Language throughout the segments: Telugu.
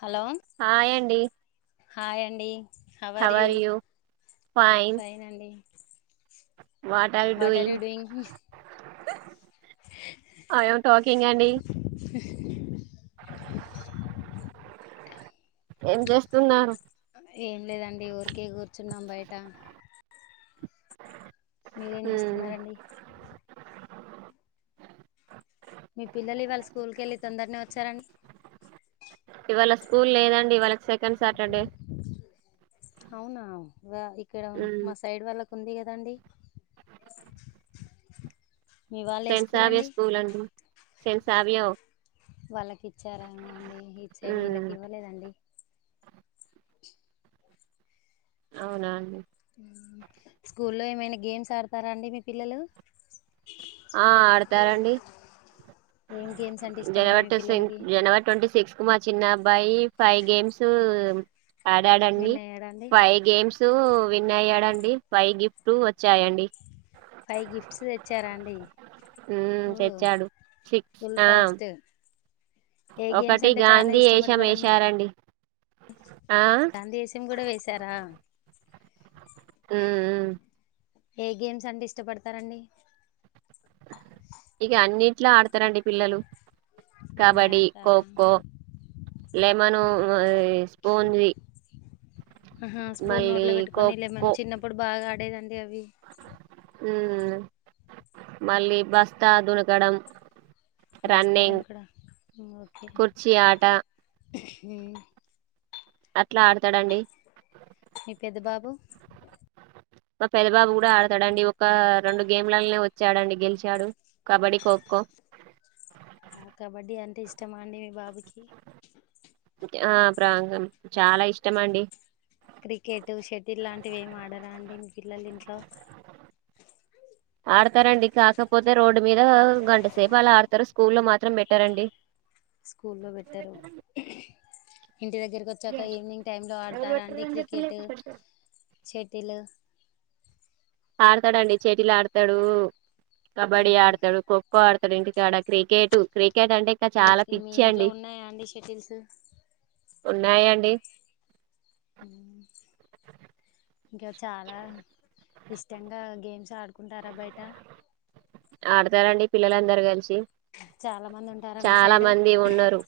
హలో హాయ్ అండి హాయ్ అండి how are you are fine ఫైనండి what are you doing I am talking అండి ఏం చేస్తున్నారు ఏం లేదండి ఊరికే కూర్చున్నాం బయట మీరేం ఉమ్ చేస్తున్నారండి మీ పిల్లలు ఇవాళ స్కూల్ కెళ్ళి తొందర్నే వచ్చారండి ఇవాళ స్కూల్ లేదండి వాళ్ళకి సెకండ్ సాటర్డే అవునా ఇగ ఇక్కడ ఉమ్ మా సైడ్ వాళ్ళకు ఉంది కదండి మీ వాళ్ళ ఏ సెన్సావియా అండి స్కూల్ అండి సెన్సావియో వాళ్ళకి ఇచ్చారేమో అండి ఇటు సైడ్ ఉమ్ వీళ్ళకి ఇవ్వలేదండి అవునా అండి ఉమ్ స్కూల్లో ఏమైనా గేమ్స్ ఆడతారా అండి మీ పిల్లలు ఆ ఆడతారండి ఏం గేమ్స్ అంటే ఇష్టం అండి జనవరి మీ టుసిం పిల్లలకి జనవరి ట్వంటీ సిక్స్ కు మా చిన్న అబ్బాయి ఫైవ్ గేమ్స్ ఆడాడండి విన్ అయ్యాడా అండి ఫైవ్ గేమ్స్ సు విన్ అయ్యాడండి పైవ్ గిఫ్ట్ వచ్చాయండి ఫైవ్ గిఫ్ట్స్ తెచ్చారా అండి ఉమ్ ఓ తెచ్చాడు సిక్స్ ఫుల్ ఆమ్ ఫాస్ట్ ఏ గేమ్స్ ఒకటి అంటే చాలా గాంధీ ఏష ఇష్టపడతారండి మేశారండి గాంధీశం కూడా వేశారా ఉమ్ ఏ గేమ్స్ అంటే ఇష్టపడతారండి ఇగ అన్నిట్లో ఆడతారండి పిల్లలు అన్నీ కబడి ఆడతారా కోకో లెమను స్పూన్ది ఆ స్పూన్ మళ్ళీ నోట్లో పెట్టుకొని లెమన్ ఖోఖో చిన్నప్పుడు బాగాడేదండి అవి మ్మ్ మళ్ళీ బస్తా దునకడం బస్తా రన్నింగ్ దని కడ ఓకే కుర్చీ ఆట మ్మ్ అట్ల ఆడతాడండి మీ పెద్ద బాబు మా పెద్ద బాబు కూడా ఆడతాడండి ఒక రెండు గేమ్లలో వచ్చాడండి గెలిచాడు కబడ్డీ ఖోఖో కబడ్డీ అంటే ఇష్టమా అండి మీ బాబు ఆ ప్రాంగం చాలా ఇష్టమండి క్రికెట్ షటిల్ లాంటివి ఏమి ఆడరా అండి మీ పిల్లలు ఇంట్లో ఆడతారండి కాకపోతే రోడ్డు మీద గంటసేపు అలా ఆడతారు స్కూల్లో మాత్రం పెట్టరండి స్కూల్లో పెట్టరు ఇంటి దగ్గరకొచ్చాక గేమ్స్ ఈవినింగ్ టైమ్ లో ఎవరు ఆడతారా అండి పెట్టారని చెప్పి లేక క్రికెటు పెడతారు చెటిలు ఆడతాడుండి చెటిలాడతాడు మీ కబడ్డీ ఆడుతాడు ఖో కో ఆడతడు ఇంటికాడ క్రికెట్ క్రి మీ మీ ఇంట్లో ఉన్నాయా అండి షటిల్స్ ఉన్నాయండి ఊ ఇంకా చాలా ఇష్టంగా గేమ్స్ ఆడుకుంటారా బయట ఆడతారండి పిల్లలందరూ కలిసి చాలా మంది ఉంటారా మీ చాలా సైడు మంది ఉన్నారు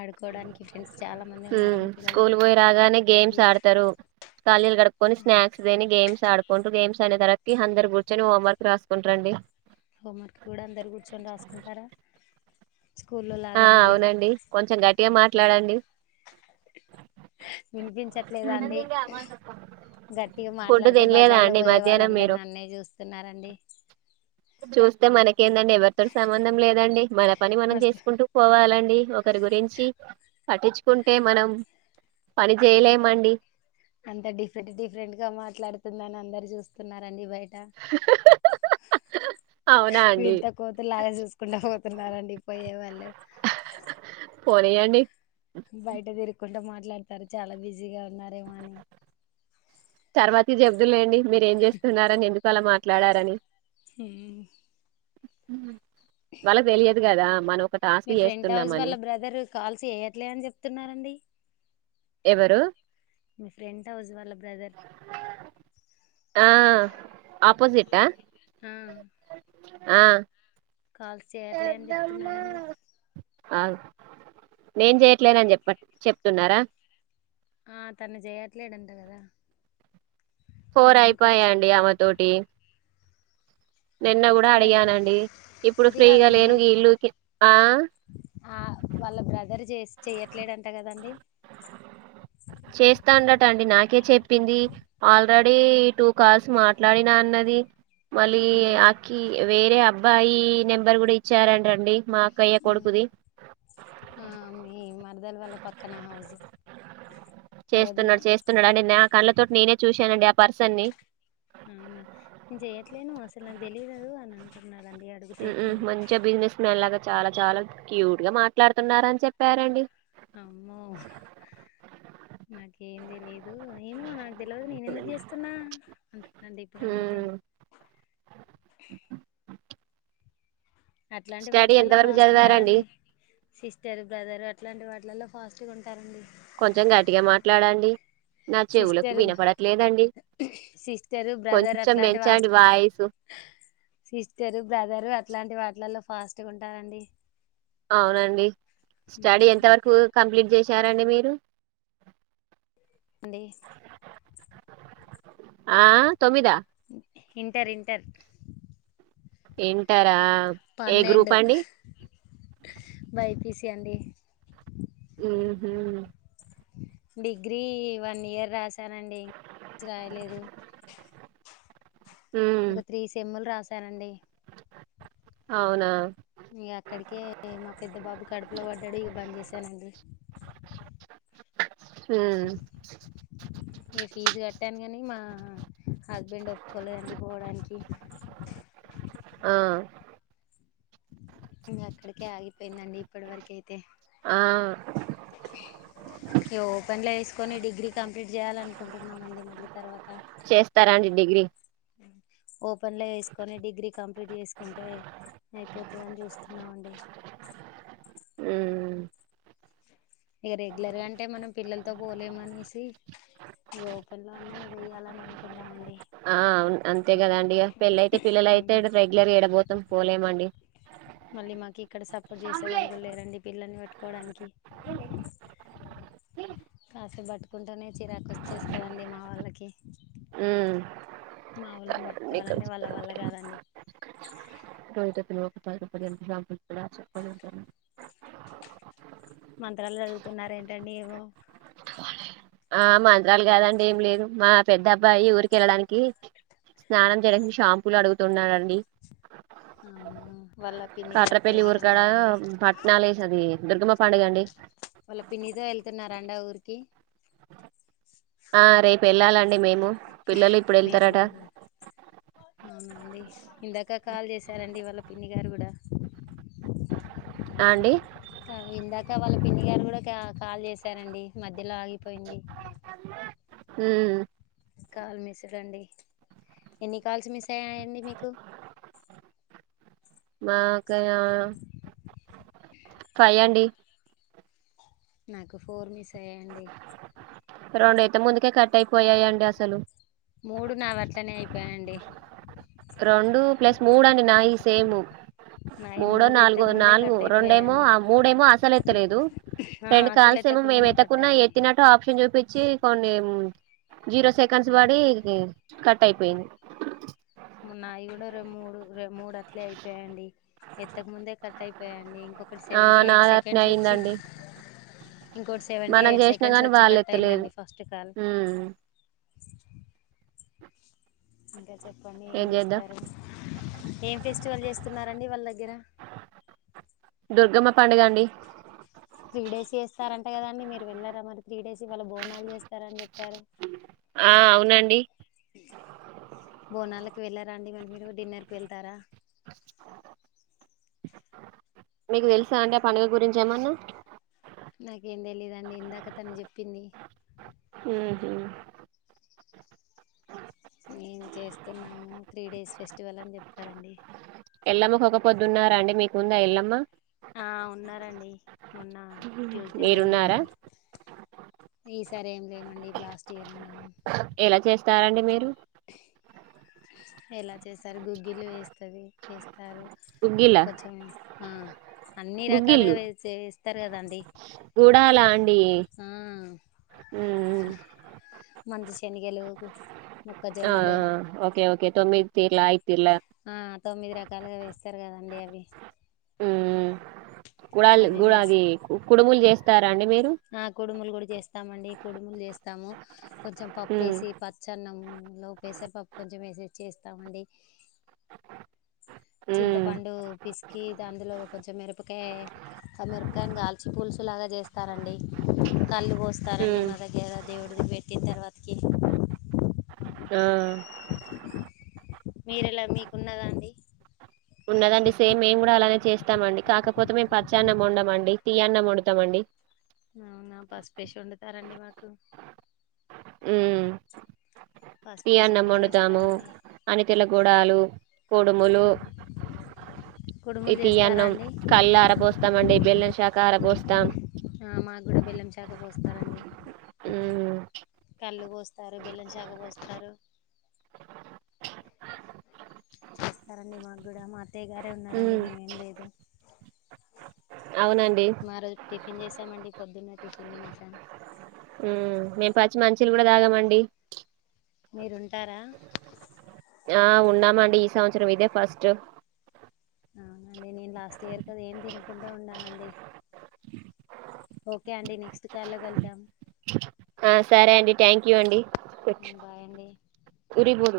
ఆడుకోవడానికి ఫ్రెండ్స్ చాలా మంది ఉన్నారా హ్మ్ మీ పిల్లల స్కూల్ కి ఖళీలు కడుక్కొని స్నాక్స్ తిని గేమ్స్ ఆడు కుంటూ గేమ్స్ అనేసరక్కి అందరూ కూర్చొని హోంవర్క్ రాసుకుంటరండి హోంవర్క్ కూడా అందరు కూర్చొని రాసుకుంటారా స్కూల్లో ఆ లాగా మళ్ళీ అవునండి కొంచెం గట్టిగా మాట్లాడండి వినిపించట్లేదా అండి గట్టిగా ఫుడ్ మాట్లాడితే తినలేదా బజార్ లో అండి పోయే మధ్యాహ్నం మీరు వాళ్ళందరూ నన్నే చూస్తున్నారండి. చూస్తే మనకేందండి ఎవరితోటి సంబంధం లేదండి మన పని మనం మస్తు చేస్త పోవాలండి ఒకరి గురించి పట్టించుకుంటే మనం పని చేయలేమండి. అంత డిఫరెంట్ డిఫరెంట్ గా మాట్లాడుతుండ అని అందరు చూస్తున్నారు. చూస్తున్నారండి బయట అవునా అండి వింత కోతు లాగ చూసుకుంటు పోతున్నారండి పోయే వాళ్ళు పోనీయండి కుంట మాట్లాడతారు చాలా బిజీగా ఉన్నారేమో అని తర్వాతి జెబ్దులేండి మీరేం చేస్తున్నారని ఎందుకు అలా మాట్లాడారని హ్మ్ వాళ్ళకు తెలియదు కదా మన మీ ఫ్రెంట్ హౌస్ వాళ్ళ బ్రదర్ కాల్స్ చేయట్లే అని చెప్తున్నారండి. ఎవరు మీ ఫ్రెంట్ హౌస్ వాళ్ళ బ్రదర్ ఆ ఆపోజిట్ ఆ ఆ ఆ కాల్స్ చేయట్లే అని పెద్దమ్మ చెప్తున్నారండి ఆ నే చెయట్లేనని చెప్ప చెప్తున్నారా ఆ తను చేయట్లేధంట కదా ఫోర్ నేనేం కాల్స్ అయిపాయాండి ఆమె తోటి నిన్న కూడా అదే అడిగానండి ఇప్పుడు అది ఫ్రీగా కాదండి లేను ఇల్లుకి ఆ ఆ వాళ్ళ బ్రదర్ చే చెయట్లేడంట కదండి చేస్తాండట అండి నాకే చెప్పింది ఆల్రెడీ టూ కాల్స్ మాట్లాడినా అన్నది మళ్ళీ అవునా ఆకి వేరే అబ్బా అబ్బాయి నెంబర్ కూడా ఇచ్చారంట అండి మీ మరదల వల్ల పక్కన హౌస్ మీ వదిన చేస్తున్నాడు చేస్తున్నాడు అండి నా కళ్లతోటి నేనే చూశానండి ఆ పర్సన్ని అవునా నేను చెయట్లేను అసలు నాకు తెలియదు అని అంటున్నారు హు మంచిగా బిజినెస్ మ్యాన్ లాగా చాలా చాలా క్యూట్ గా మాట్లాడుతున్నార అని చెప్పారండి. అమ్మో నాకేం తెలిదు ఏమో నాకు తెలియదు నేను ఎందుకు చేస్తున్నా అంటున్నాడు అండి ఇప్పుడు అడిగితే ఉమ్, అట్లాంటి స్టడీ ఎంత వాటిలల్లో వరకు ఫాస్ట్ చదివారండి ఉంటారండి. సిస్టర్ బ్రదరు అట్లాంటి వాటిలల్లో ఫాస్ట్ గా ఉంటారండి. కొంచెం గట్టిగా మాట్లాడండి నా చెవులకు సిస్టర్ వినపడట్లేదండి సిస్టరు బ్రదర్ కొంచెం అట్లాంటి పెంచండి వాటి వాయిసు సిస్టరు బ్రదరు అట్లాంటి వాటిలల్లో ఫాస్ట్గా ఉంటారండి. అవునండి స్టడీ ఎంత వరకు కంప్లీట్ చేసి చ్చారండి మీరు ఆండీ ఆ తొమ్మిదా ఇంటర్ ఇంటర్ ఇంటర్ ఆ ఏ గ్రూప్ అండి బైపీసి అండి ఉహూ డిగ్రీ వన్ ఇయర్ రాశానండిం రాయలేదు ఉమ్ ఒక త్రీ సెమ్ములు రాసానండి అవునా ఇక అక్కడికే మా పెద్ద బాబు కడుపులో పడ్డాడు ఇక బంద్ చేసానండి ఉమ్ ఏ ఫీజ కట్ట అనిగానీ మా హస్బెండ్ ఒప్పుకోలేదండి పోవడానికి ఆ ఇంకా అక్కడికే ఆగిపోయిందండి ఇప్పటి వరకై తే ఆ ఇగ ఓపెన్లో వేసుకొని డిగ్ డిగ్రీ కంలీట్ చేయాలనుకుంటున్నామండి మళ్ళీ తర్వాత చేస్తారాండి డిగ్రీ ఉమ్ ఓపెన్ లో వేసుకొని డిగ్రీ కంప్లీట్ చేసుకుంటే అయిపోతాది అని చూస్తున్నామండి ఉమ్ ఇక రెగ్యులర్ గా అంటే మనం పిల్లలతో పోలేమనేసి ఇక ఓపెన్ లో అన్నా ఇవి వయ్యాలని అనుకునమండీ ఆ అవును అంతే కద అండిక పెళ్ళ అయితే పిల్లల అయితే రెగ్యులర్గా ఏడాపోతాం పోలేమండి మళ్ళీ మాకు ఇక్కడ సపోర్ట్ చేసే వాళ్ళు కూడా లేరండి పిల్లల్ని పట్టుకోవడానికి కాసేప్ పట్టుకుంటూనే చీరాకు వచ్చేస్తాండి మా వాళ్ళకి ఉమ్ మా ఆ వాళ్ళని పట్టుకోవాలంటే మీకొకటీ వాళ్ళ వల్ల చోపలండి కాదండి [unintelligible] రోహిత పిల్లలకు పది రూపాయలు ఇయ్యాదుగా అది చొపాలనుకున్నాను తనేమో ఆ మంత్రాలు కాదండి ఏం లేదు మా పెద్ద అబ్బాయి ఊరికి వెళ్ళడానికి స్నానం చేయడానికి షాంపులు అడుగుతున్నాడండి ఉమ్ కాట్రపల్లి ఊరుకాడ పట్నాలేస్ అది దుర్గమ్మ పండుగ అండి స్తున్నరండి ఆ ఊరికి ఆ రేపు వెళ్ళాలండి మేము పిల్లలు ఇప్పుడు మీరు వెళ్తారట కూడా వెళ్ళారా అవునా అండి ఇందాక కాల్ చేశారండి వాళ్ళ పిన్ని గారు కూడా ఆ అండి త ఇందాక వాళ్ళ పిన్ని గారు కూడా కా కాల్ చేశారండి మద్ మధ్యలో ఆగిపోయింది ఉమ్ కాల్ మిస్ రండి ఎన్ని కాల్స్ మిస్ అయ్యాయండి మీకు మాకా ఫై అండి నాకు ఫోర్ మిస్ అయ్యాండి రొండయితే ముందుకే కట్ అయిపోయాయండి అసలు మూడు నావి అట్లనే అయిపోయాయండి రెండు ప్లస్ మూడు అండి నావి సేము నాయి మూడో మూడు ఎత్తక నాలుగో ముందే నాలుగు కట్ రెండేమో అయిపోయాయండి మూడేమో అసలు ఎత్తలేదు ఆ రెండు అసలు కాల్స ఏమో మేము ఎత్తకుండానే కట్ ఎతత్తకున్న అయ్యండి ఎత్తతినట్టు ఆప్షన్ చూపించ్ చ్చి కొన్ని జీరో సెకండ్స్ పడి కట్ అయిపోయింది మున్నావి కూడా మూడు మూడు అట్లే అయిపోయండి ఎత్తకముందే కట్ అయిపోయిడి ఇంకొకటి ఆ సెవెంటీ ఎయిట్ నాది అట్నే సెకండ్స్ వచ్చి అయిందండి ఇంకోటి సెవెంటీ మనం ఎయిట్ చేసినా సెకండ్స్ గాని వచ్చి వాళ్ళు కట్ ఎత్తలేదు అయిందండి ఫస్ట్ కాల్ ఉమ్ ఇంకా చెప్పండి ఏం చేస్తారు ఏం ఫెస్టివల్ చేస్తున్నారండి వాళ్ళ దగ్గర దుర్గమ్మ పండుగ అండి త్రీ డేస్ చేస్తారంటే కదండి మీరు వెళ్ళారా మరి త్రీ డేస్ ఇవాళ్ళ బోనాలు చేస్తారని చెప్పారు ఆ అవునండి వెళ్ళరండి మరి మీరు డిన్నర్ కు వెళ్తారా మీకు తెలుసా అండి ఆ పండుగ గురించి ఏమన్నా నాకేం తెలీయదుండి ఇందాక తను చెప్పింది ఉహు మేం చేస్తున్నాము త్రీ డేస్ ఫెస్టివల్ అని చెప్తారండి ఎల్లమ్మ కు ఒక్కపొద్దున్నారా అండి మీకు ఉందా ఎల్లమ్మ ఆ ఉన్నారండి మొన్న ట్యూస్డే రోజు మీరున్నారా ఉన్నారు ఈసారి ఏమి లేమండి ఇ లాస్ట్ ఇయర్ ఉన్నాను ఎలా చేస్తారండి మీరు ఎలా చేస్తారు గుగ్గిలు వేస్తుంది వేస్తారు గుగ్గిలా కొంచెం అన్ని రకాలుగా గుగ్గిళ్ళు వ చేస్తారు కదాండి ఆ అ మంచి శనగలు ఆ మొక్కజొన్నలు ఓకే ఓకే [inaudible] ఆ తొమ్మిది రకాలుగా వేస్తారు కదండి అవి కుడలు అవి గు వేస్ అది కుడుములు చేస్తారు ఆ కుడుములు కూడా చేస్తామండి కుడుములు చేస్తాము కొంచెం ఉమ్ పప్పుసి పచ్చన్నంలో ప్రేసర్ పప్పు కొంచెం వేసి చేస్తామండి ఉమ్ చింతపండు పిసికి దాందులో కొంచెం మిరపకాయ ఆ మిరపకాయని కాల్చి పూల్స్ లాగా చేస్తారండి కళ్ళు పోస్తారండి ఉమ్ మా దగ్గర దేవుడిది పెట్టిన తర్వాత కి ఆ మీరెలా మీకున్నదా అండి ఉన్నదండి సేమ్ ఏం కూడా అలానే చేస్తామండి కాకపోతే మేము పచ్చన్నం వండమండి తీయ్యాన్నం వండుతామండి అవునా పసుపేసి వండుతారండి మాకు ఉమ్ పసుపేసి తీఅన్నం వండి వండుతాము చేస్తారండి అనితలగూడాలు కుడుములు కుడుములు చేస్తారా ఇతీఅన్నం అండి కళ్ళు ఆరపోస్తామండి బెల్లం శాఖ ఆర పోస్తాం ఆ మాకు కూడా బేల్లం చాక పోస్తారండి ఉమ్ కళ్ళు పోస్తారు బెల్లం చాగ పోస్తారు చేస్తారండి మాకు కూడా మా అత్తయ్యగారే ఉన్నారండి ఉమ్ మేమేం లేదు అవునండి మా రోజు టిఫిన్ చేసామండి పొద్దున్నే టిఫిన్ తినసాం ఉ మేము పచ్చి మంచినీళ్ళే కూడా తాగామండి మీరుంటారా ఆ ఉన్నాఅండి ఈ సంవత్సరం ఇదే ఫస్ట్ అవునండి నేను లాస్ట్ ఇయర్ కద ఏం తినకుండా వున్నానండి ఓకే అండి నెక్స్ట్ కాల్లో కలుద్దాం ఆ సరే అండి థ్యాంక్ యూ అండి బాయ్ అండి ఉరిబోదు